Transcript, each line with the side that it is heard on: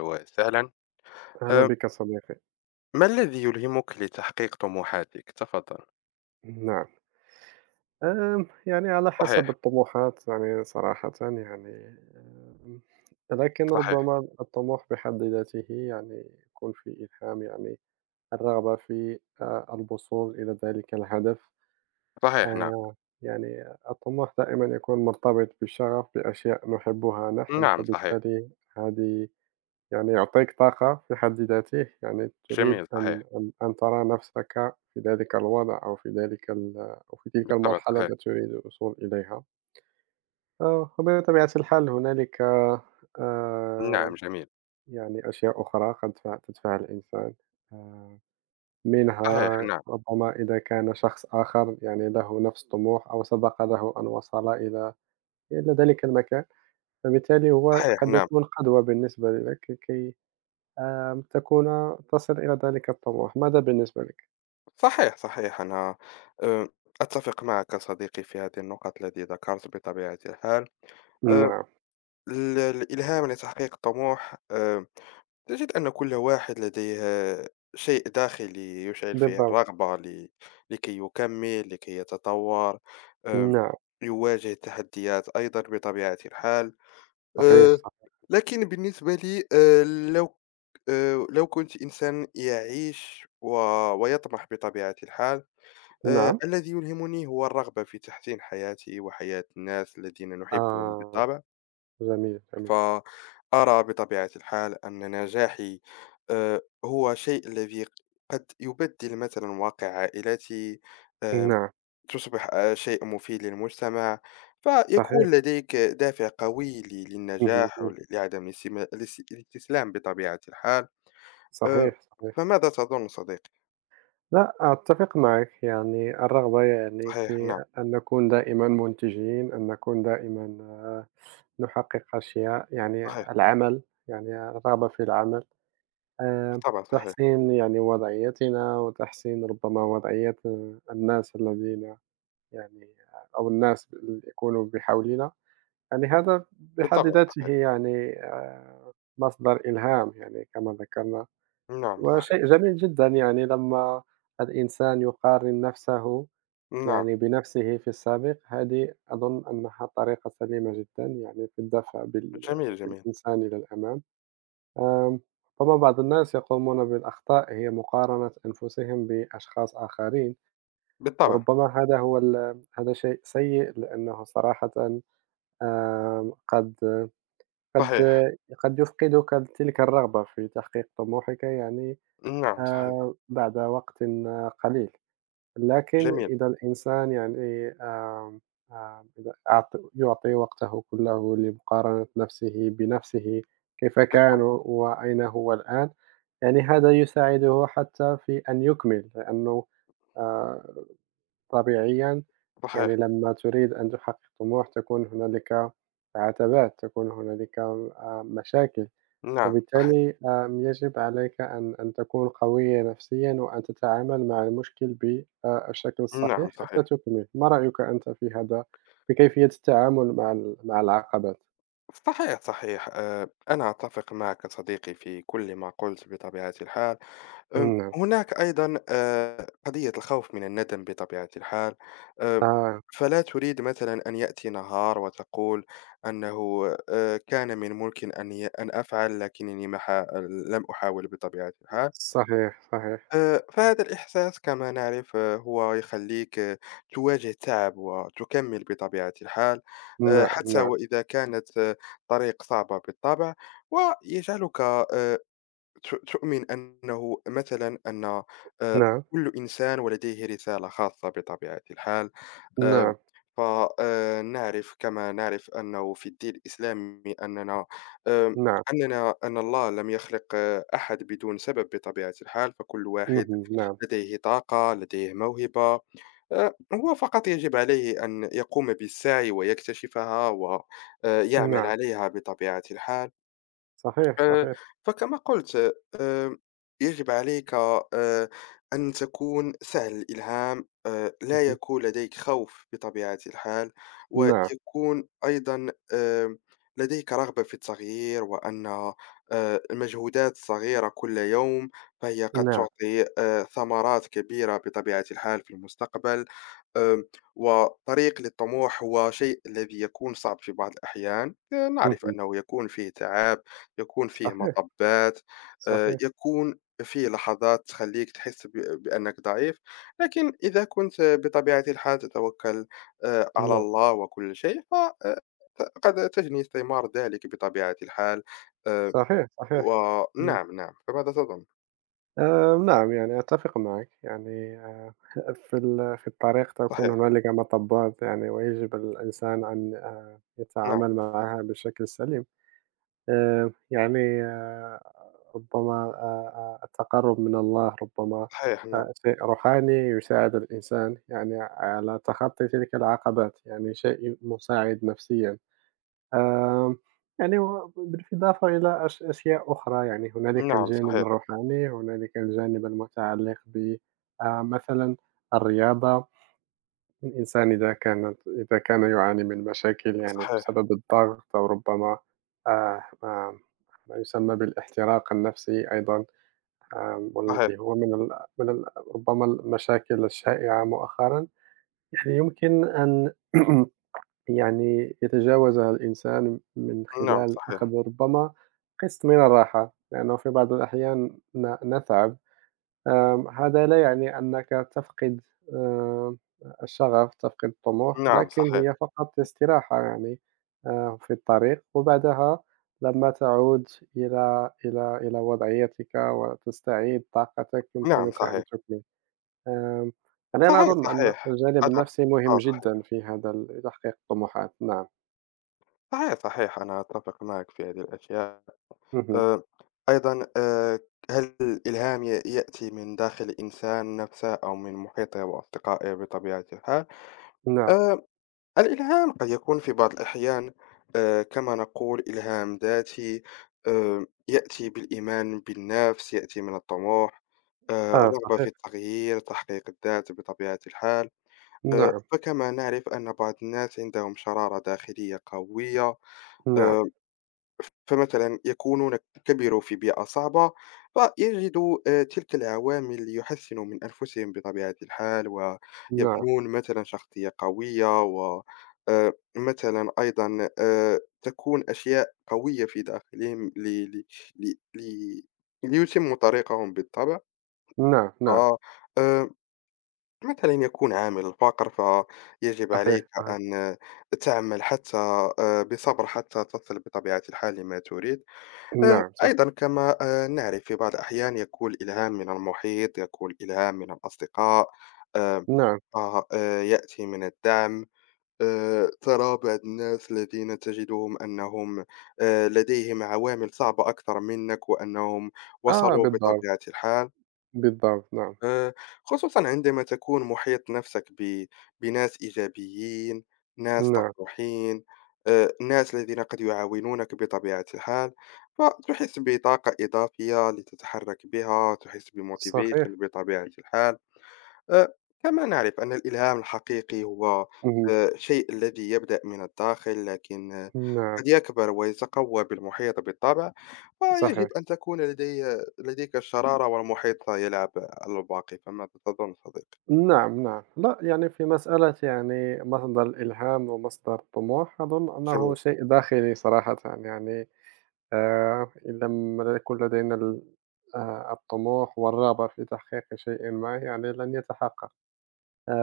left: وسهلا.
right: أهلا
left: آه،
right: بك صديقي.
left: ما الذي يلهمك لتحقيق طموحاتك؟ تفضل.
right: نعم. يعني على حسب
left: صحيح.
right: الطموحات يعني صراحةً يعني آمم، لكن
left: صحيح.
right: ربما الطموح بحد ذاته يعني يكون فيه إلهام يعني الرغبة في الوصول إلى ذلك الهدف
left: صحيح. نعم.
right: آآ، يعني الطموح دائمًا يكون مرتبط بالشغف بأشياء نحبها نحن،
left: نعم. صحيح.
right: فبالتالي هذه يعني يعطيك طاقة في حد ذاته، يعني تريد
left: جميل. صحيح.
right: أن ترى نفسك في ذلك الوضع أو في تلك
left: بالطبع.
right: المرحلة
left: صحيح.
right: التي تريد الوصول إليها. وبطبيعة الحال هنالك آآ
left: نعم. جميل.
right: يعني أشياء أخرى قد تدفع الإنسان آآ
left: صحيح.
right: منها
left: نعم.
right: ربما إذا كان شخص آخر يعني له نفس الطموح أو سبق له أن وصل إلى ذلك المكان، فبالتالي هو
left: صحيح.
right: قد
left: نعم.
right: يكون قدوة بالنسبة لك ككي تكون تصل إلى ذلك الطموح، ماذا بالنسبة لِك؟
left: صحيح. صحيح. أنا آه، أتفق معك صديقي في هذه النقط التي ذكرت بطبيعة الحال. آه،
right: نعم،
left: الإلهام لتحقيق الطموح، تجد أن كل واحد لديه شيء داخلي يشعل فيه
right: بالضبط،
left: الرغبة لكي يكمل، لكي يتطور. أم،
right: نعم،
left: يواجه التحديات أيضا بطبيعة الحال.
right: صحيح،
left: أه،
right: صح
left: لكن بالنسبة لي، لو لو كنت إنسان يعيش ويطمح بطبيعة الحال،
right: نعم،
left: الذي يلهمني هو الرغبة في تحسين حياتي وحياة الناس الذين نحبهم
right: آه،
left: بالطبع.
right: جميل، جميل،
left: فأرى بطبيعة الحال أن نجاحي هو شيء الذي قد يبدل مثلا واقع عائلتي. آه،
right: نعم،
left: تصبح شيء مفيد للمجتمع، فيكون
right: صحيح،
left: لديك دافع قوي
right: اهم،
left: للنجاح
right: اهم،
left: ولعدم الاستسلام بطبيعة الحال. آه،
right: صحيح، صحيح،
left: فماذا تظن صديقي؟
right: لأ، أتفق معك، يعني الرغبة يعني
left: صحيح. نعم.
right: في أن نكون دائمًا منتجين، أن نكون دائمًا نحقق أشياء،
left: صحيح.
right: يعني العمل، يعني الرغبة في العمل، آآ،
left: بالطبع. صحيح.
right: تحسين يعني وضعيتنا وتحسين ربما وضعية الناس الذين يعني أو الناس اللي يكونوا بحولنا، يعني هذا بحد
left: بالطبع.
right: ذاته
left: صحيح.
right: يعني مصدر إلهام يعني كما ذكرنا،
left: نعم. صحيح.
right: وشيء جميل جدًا يعني لمّا الإنسان يقارن نفسه
left: نعم.
right: يعني بنفسه في السابق، هذه أظن أنها طريقة سليمة جدًا يعني في الدفع
left: جميل. جميل.
right: بالإنسان إلى الأمام. آمم، ربما بعض الناس يقومون بالأخطاء هي مقارنة أنفسهم بأشخاص آخرين.
left: بالطبع.
right: ربما هذا هو ال هذا شيء سيء لأنه صراحةً آمم قد قد
left: صحيح.
right: قد يفقدك تلك الرغبة في تحقيق طموحك يعني
left: نعم. صحيح.
right: بعد وقت قليل، لكن
left: جميل.
right: إذا الإنسان يعني آمم، آمم إذا يعطي وقته كله لمقارنة نفسه بنفسه كيف كان
left: بالطبع.
right: وأين هو الآن، يعني هذا يساعده حتى في أن يكمل لأنه آآ طبيعيًا يعني
left: صحيح.
right: لمّا تريد أن تحقق طموح تكون هنالك عتبات، تكون هنالك مشاكل،
left: نعم. صحيح.
right: فبالتالي يجب عليك أن تكون قوية نفسيًا وأن تتعامل مع المشكل ب الشكل
left: نعم.
right: الصحيح حتى
left: صحيح.
right: تكمل، ما رأيك أنت في هذا في كيفية التعامل مع العقبات؟
left: صحيح. صحيح. أنا أتفق معك صديقي في كل ما قلت بطبيعة الحال.
right: نعم،
left: هناك أيضا قضية الخوف من الندم بطبيعة الحال. آه،
right: آه،
left: فلا تريد مثلا أن يأتي نهار وتقول أنه كان من ممكن أن أفعل، لكنني ما حا- لم أحاول بطبيعة الحال.
right: صحيح، صحيح،
left: فهذا الإحساس كما نعرف هو يخلّيك تواجه التعب وتكمّل بطبيعة الحال.
right: نعم،
left: حتى
right: نعم،
left: وإذا كانت طريق صعبة بالطبع، ويجعلك تؤمن أنه مثلًا أن آآ،
right: نعم،
left: كل إنسان ولديه رسالة خاصة بطبيعة الحال. آمم،
right: نعم،
left: ف نعرف كما نعرف أنه في الدين الإسلامي أننا، آمم،
right: نعم،
left: أن الله لم يخلق أحد بدون سبب بطبيعة الحال. فكل واحد
right: اهم، نعم،
left: لديه طاقة، لديه موهبة. هو فقط يجب عليه أن يقوم بالسعي ويكتشفها و يعمل
right: نعم،
left: عليها بطبيعة الحال.
right: صحيح،
left: آآ،
right: صحيح،
left: فكما قُلت، آآ، يجب عليك أن تكون سهل الإلهام، لا
right: اهم،
left: يكون لديك خوف بطبيعة الحال،
right: نعم،
left: ويكون أيضًا لديك رغبة في التغيير. وأن المجهودات الصغيرة كل يوم فهي قد
right: نعم.
left: تعطي ثمرات كبيرة بطبيعة الحال في المستقبل. آآ، وطريق للطموح هو شيء الذي يكون صعب في بعض الأحيان. نعرف
right: اهم.
left: أنه يكون فيه تعب، يكون فيه
right: صحيح،
left: مطبات.
right: صحيح.
left: يكون فيه لحظات تخلّيك تحس بأنك ضعيف. لكن إذا كنت بطبيعة الحال تتوكّل على
right: نعم.
left: الله وكل شيء، ف ت قد تجني ثمار ذلك بطبيعة الحال. آآ
right: صحيح، صحيح.
left: ونعم.
right: إمم.
left: نعم، نعم. فماذا تظن؟
right: نعم، يعني أتفق معك. يعني في ال في الطريق تكون
left: صحيح.
right: هنالك مطبات يعني ويجب الإنسان أن
left: نعم.
right: يتعامل معها بشكل سليم. يعني ربما التقرُّب من الله ربما
left: صحيح. نعم.
right: شيء روحاني يساعد الإنسان يعني على تخطي تلك العقبات، يعني شيء مساعد نفسيًا. آمم، يعني هو بالإضافة إلى أشياء أخرى، يعني هنالك
left: نعم.
right: الجانب
left: صحيح.
right: الروحاني، هنالك الجانب المتعلّق ب مثلًا الرياضة، الإنسان إذا كان يعاني من مشاكل يعني
left: صحيح.
right: بسبب الضغط أو ربما آآ، آآ، ما يسمى بالاحتراق النفسي أيضًا،
left: صحيح.
right: والذي هو من ال من ال ربما المشاكل الشائعة مؤخرًا، يعني يمكن أن يعني يتجاوزها الإنسان من
left: نعم.
right: خلال
left: صحيح.
right: أخذ ربما قسط من الراحة، لأنه في بعض الأحيان نتعب، هذا لا يعني أنك تفقد آآ الشغف، تفقد الطموح،
left: نعم.
right: لكن
left: صحيح.
right: هي فقط استراحة يعني في الطريق، وبعدها لما تعود إلى وضعيتك وتستعيد طاقتك
left: نعم.
right: يمكنك أن
left: صحيح.
right: تكمل، آمم، يعني أنا
left: صحيح.
right: أظن أن
left: صحيح.
right: الجانب
left: أنا،
right: النفسي مهم جدًا
left: صحيح،
right: في هذا تحقيق الطموحات، نعم.
left: صحيح، صحيح، أنا أتفق معك في هذه الأشياء.
right: اهم،
left: آآ أيضًا، هل الإلهام يأتي من داخل الإنسان نفسه أو من محيطه وأصدقائه بطبيعة الحال؟
right: نعم،
left: آآ الإلهام قد يكون في بعض الأحيان كما نقول إلهام ذاتي. يأتي بالإيمان بالنفس، يأتي من الطموح،
right: آه
left: الرغبة في
right: صحيح،
left: التغيير، تحقيق الذات بطبيعة الحال.
right: نعم،
left: فكما نعرف أن بعض الناس عندهم شرارة داخلية قوية.
right: نعم،
left: آآ فمثلا يكونون كبروا في بيئة صعبة فيجدوا تلك العوامل ليحسنوا من أنفسهم بطبيعة الحال
right: نعم،
left: ويبنون مثلا شخصية قوية، و مثلا أيضا، تكون أشياء قوية في داخلهم لي لي لي لي ليتموا طريقهم بالطبع.
right: نعم،
left: ف
right: نعم،
left: آه، مثلا يكون عامل الفقر، فيجب
right: صحيح،
left: عليك
right: صحيح،
left: أن تعمل حتى بصبر حتى تصل بطبيعة الحال لما تريد.
right: نعم،
left: أيضًا
right: صحيح،
left: كما نعرف في بعض الأحيان يكون الإلهام من المحيط، يكون الإلهام من الأصدقاء. آآ
right: نعم،
left: يأتي من الدعم. ترى بعض الناس الذين تجدهم أنهم لديهم عوامل صعبة أكثر منك وأنهم
right: آه
left: وصلوا
right: بالضبط،
left: بطبيعة الحال.
right: بالضبط، نعم،
left: آآ، خصوصًا عندما تكون مُحيط نفسك بناس إيجابيين، ناس
right: نعم،
left: طموحين، ناس الذين قد يعاونونك بطبيعة الحال. فتحس بطاقة إضافية لتتحرك بها، تحس بmotivation
right: صحيح،
left: بطبيعة الحال. آآ، كما نعرف أن الإلهام الحقيقي هو
right: اهم،
left: الشيء الذي يبدأ من الداخل، لكن
right: نعم،
left: قد يكبر ويتقوى بالمحيط بالطبع. فيجب
right: صحيح،
left: أن تكون لديك الشرارة والمحيط يلعب على الباقي. فماذا تظن صديقي؟
right: نعم، نعم، لأ يعني في مسألة يعني مصدر الإلهام ومصدر الطموح أظن أنه
left: جميل.
right: شيء داخلي صراحةً، يعني إن لم يكن لدينا ال الطموح والرغبة في تحقيق شيء ما يعني لن يتحقق.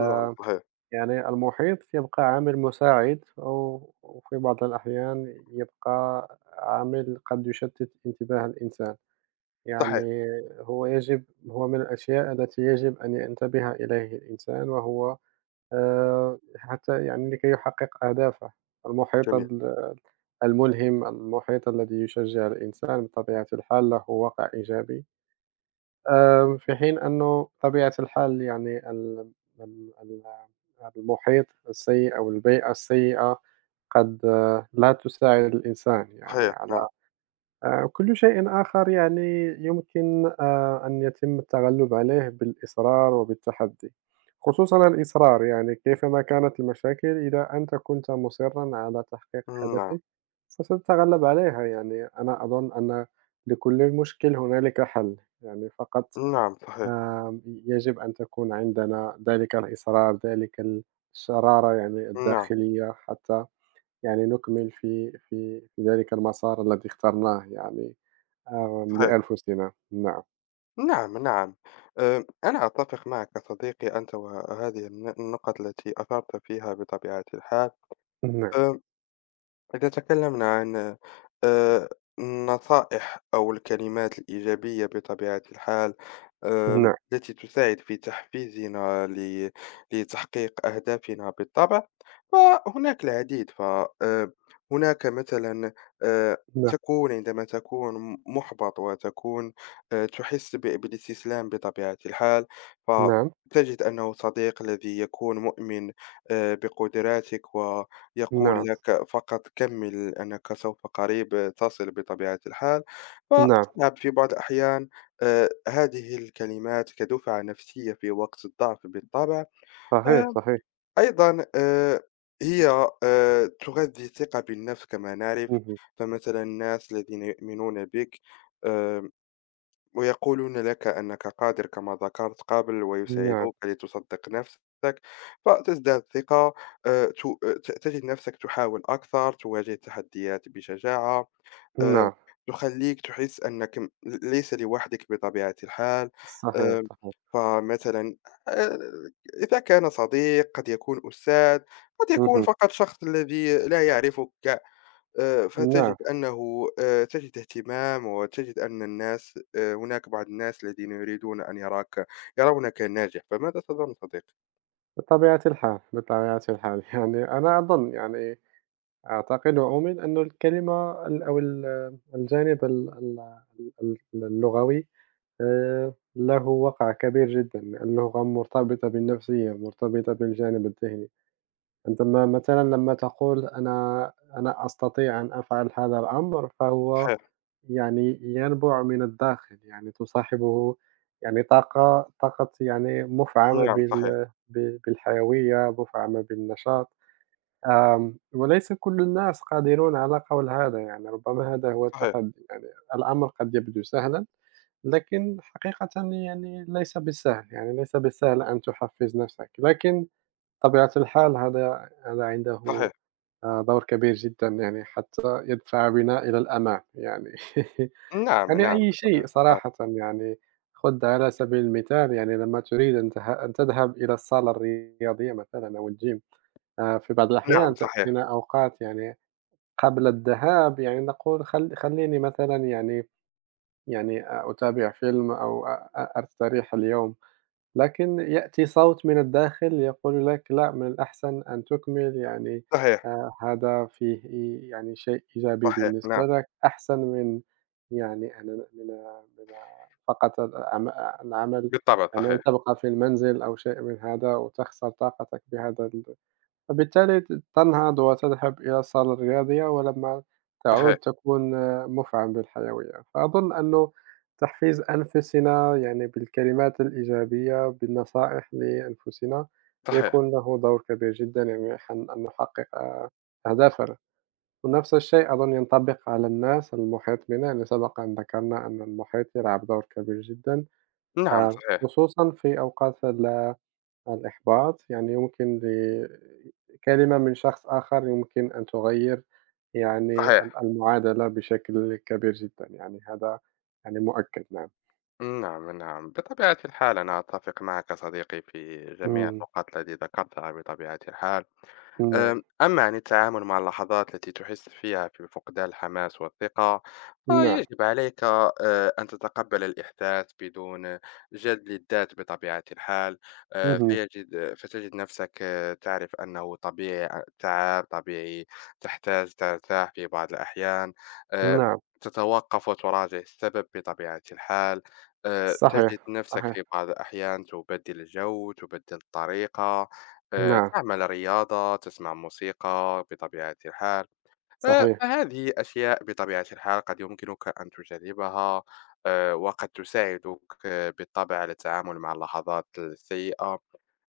left: نعم، صحيح.
right: يعني المحيط يبقى عامل مساعد وفي بعض الأحيان يبقى عامل قد يشتت انتباه الإنسان،
left: صحيح.
right: يعني هو يجب هو من الأشياء التي يجب أن ينتبه إليه الإنسان وهو حتى يعني لكي يحقق أهدافه، المحيط
left: جميل.
right: الملهم، المحيط الذي يشجع الإنسان بطبيعة الحال له واقع إيجابي. في حين أنه طبيعة الحال يعني ال ال ال المحيط السيء أو البيئة السيئة قد لا تساعد الإنسان يعني
left: صحيح.
right: على
left: نعم.
right: كل شيء آخر يعني يمكن أن يتم التغلب عليه بالإصرار وبالتحدي، خصوصًا الإصرار يعني كيفما كانت المشاكل إذا أنت كنت مُصرًا على تحقيق
left: نعم.
right: هدفك ستتغلب عليها، يعني أنا أظن أن لكل مشكل هنالك حل، يعني فقط
left: نعم. صحيح.
right: يجب أن تكون عندنا ذلك الإصرار، ذلك الشرارة يعني
left: نعم.
right: الداخلية حتى يعني نكمل في ذلك المسار الذي اخترناه يعني
left: صحيح.
right: لأنفسنا. نعم،
left: نعم. نعم. أنا أتفق معك صديقي أنت وهذه النقط التي أثرت فيها بطبيعة الحال.
right: نعم،
left: آآ إذا تكلمنا عن آآ النصائح أو الكلمات الإيجابية بطبيعة الحال،
right: نعم،
left: التي تساعد في تحفيزنا لتحقيق أهدافنا بالطبع، فهناك العديد. ف آآ هناك مثلًا، آآ
right: نعم،
left: تكون عندما تكون مُحبَط وتكون تحس بالاستسلام بطبيعة الحال،
right: نعم،
left: فتجد أنه صديق الذي يكون مؤمن بقدراتك و يقول
right: نعم،
left: لك فقط كمل أنك سوف قريب تصل بطبيعة الحال.
right: نعم،
left: فتلعب في بعض الأحيان هذه الكلمات كدفعة نفسية في وقت الضعف بالطبع.
right: صحيح،
left: آه،
right: صحيح.
left: أيضا هي تغذي الثقة بالنفس كما نعرف.
right: اهم،
left: فمثلا الناس الذين يؤمنون بك آه، ويقولون لك أنك قادر كما ذكرت قبل
right: نعم،
left: ويساعدوك لتصدق نفسك، فتزداد ثقة. تجد نفسك تحاول أكثر، تواجه التحديات بشجاعة. آه،
right: نعم،
left: تخليك تحس أنك ليس لوحدك بطبيعة الحال.
right: صحيح،
left: آه،
right: صحيح.
left: فمثلا، آه، إذا كان صديق، قد يكون أستاذ، قد يكون
right: اهم،
left: فقط شخص الذي لا يعرفك،
right: نعم،
left: فتجد أنه تجد اهتمام، وتجد أن الناس، هناك بعض الناس الذين يريدون أن يرونك ناجح. فماذا تظن صديقي؟
right: بطبيعة الحال، بطبيعة الحال. يعني أنا أظن يعني أعتقد وأؤمن أن الكلمة أو الجانب ال ال ال ال اللغوي له وقع كبير جدًا، لأن اللغة مرتبطة بالنفسية، مرتبطة بالجانب الذهني، أنت ما مثلًا لمّا تقول أنا أستطيع أن أفعل هذا الأمر، فهو
left: صحيح.
right: يعني ينبع من الداخل، يعني تصاحبه يعني طاقة يعني مفعمة
left: نعم صحيح.
right: بالحيوية، مفعمة بالنشاط. وليس كل الناس قادرون على قول هذا، يعني ربما هذا هو
left: صحيح.
right: التحدي، يعني الأمر قد يبدو سهلًا، لكن حقيقةً يعني ليس بالسهل، يعني ليس بالسهل أن تحفّز نفسك، لكن طبيعة الحال هذا عنده
left: صحيح.
right: دور كبير جدًا يعني حتى يدفع بنا إلى الأمام، يعني
left: نعم.
right: يعني
left: نعم
right: أي شيء
left: بطبيعة الحال.
right: صراحةً يعني، خُذ على سبيل المثال يعني لمّا تريد أن تذهب إلى الصالة الرياضية مثلًا أو الgym في بعض
left: نعم
right: الأحيان
left: صحيح.
right: تأتينا أوقات يعني قبل الذهاب يعني نقول خلّيني مثلًا يعني يعني أتابع فيلم أو أ أ أستريح اليوم، لكن يأتي صوت من الداخل يقول لك لأ، من الأحسن أن تكمل يعني
left: صحيح.
right: هذا فيه يعني شيء إيجابي
left: صحيح. نعم.
right: بالنسبة لك، أحسن من يعني أنا من فقط العمل
left: بالطبع
right: يعني أن
left: صحيح.
right: تبقى في المنزل أو شيء من هذا وتخسر طاقتك بهذا. فبالتالي تنهض وتذهب إلى الصالة الرياضية، ولمّا تعود
left: صحيح.
right: تكون مفعم بالحيوية، فأظن أنه تحفيز أنفسنا يعني بالكلمات الإيجابية، بالنصائح لأنفسنا،
left: صحيح.
right: يكون له دور كبير جدًا يعني عشان أن نحقق أهدافنا، ونفس الشيء أظن ينطبق على الناس المحيط بنا، يعني سبق أن ذكرنا أن المحيط يلعب دور كبير جدًا،
left: نعم صحيح.
right: خصوصًا في أوقات الإحباط، يعني يمكن لكلمة من شخص آخر يمكن أن تغيّر يعني
left: صحيح.
right: المعادلة بشكل كبير جدًا، يعني هذا يعني مؤكد نعم.
left: نعم. نعم. بطبيعة الحال أنا أتفق معك صديقي في جميع
right: إمم،
left: النقاط التي ذكرتها بطبيعة الحال.
right: نعم،
left: أما عن التعامل مع اللحظات التي تحس فيها بفقدان الحماس والثقة،
right: نعم،
left: فيجب عليك أن تتقبل الإحساس بدون جلد للذات بطبيعة الحال.
right: اهم،
left: فتجد نفسك تعرف أنه طبيعي، التعب طبيعي، تحتاج ترتاح في بعض الأحيان. آه،
right: نعم،
left: تتوقف وتراجع السبب بطبيعة الحال.
right: صحيح،
left: تجد نفسك
right: صحيح،
left: في بعض الأحيان تبدل الجو، تبدل الطريقة،
right: نعم،
left: تعمل رياضة، تسمع موسيقى بطبيعة الحال.
right: صحيح،
left: فهذه أشياء بطبيعة الحال قد يمكنك أن تجربها، وقد تساعدك بالطبع على التعامل مع اللحظات السيئة.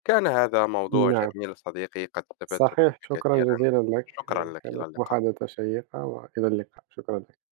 left: كان هذا موضوع
right: نعم،
left: جميل صديقي، قد استفدت
right: صحيح،
left: منك
right: شكرًا
left: كثيرًا.
right: جزيلًا لك،
left: شكرًا
right: يعني
left: لك، إلى
right: كانت
left: اللقاء.
right: محادثة شيقة وإلى اللقاء، شكرًا لك.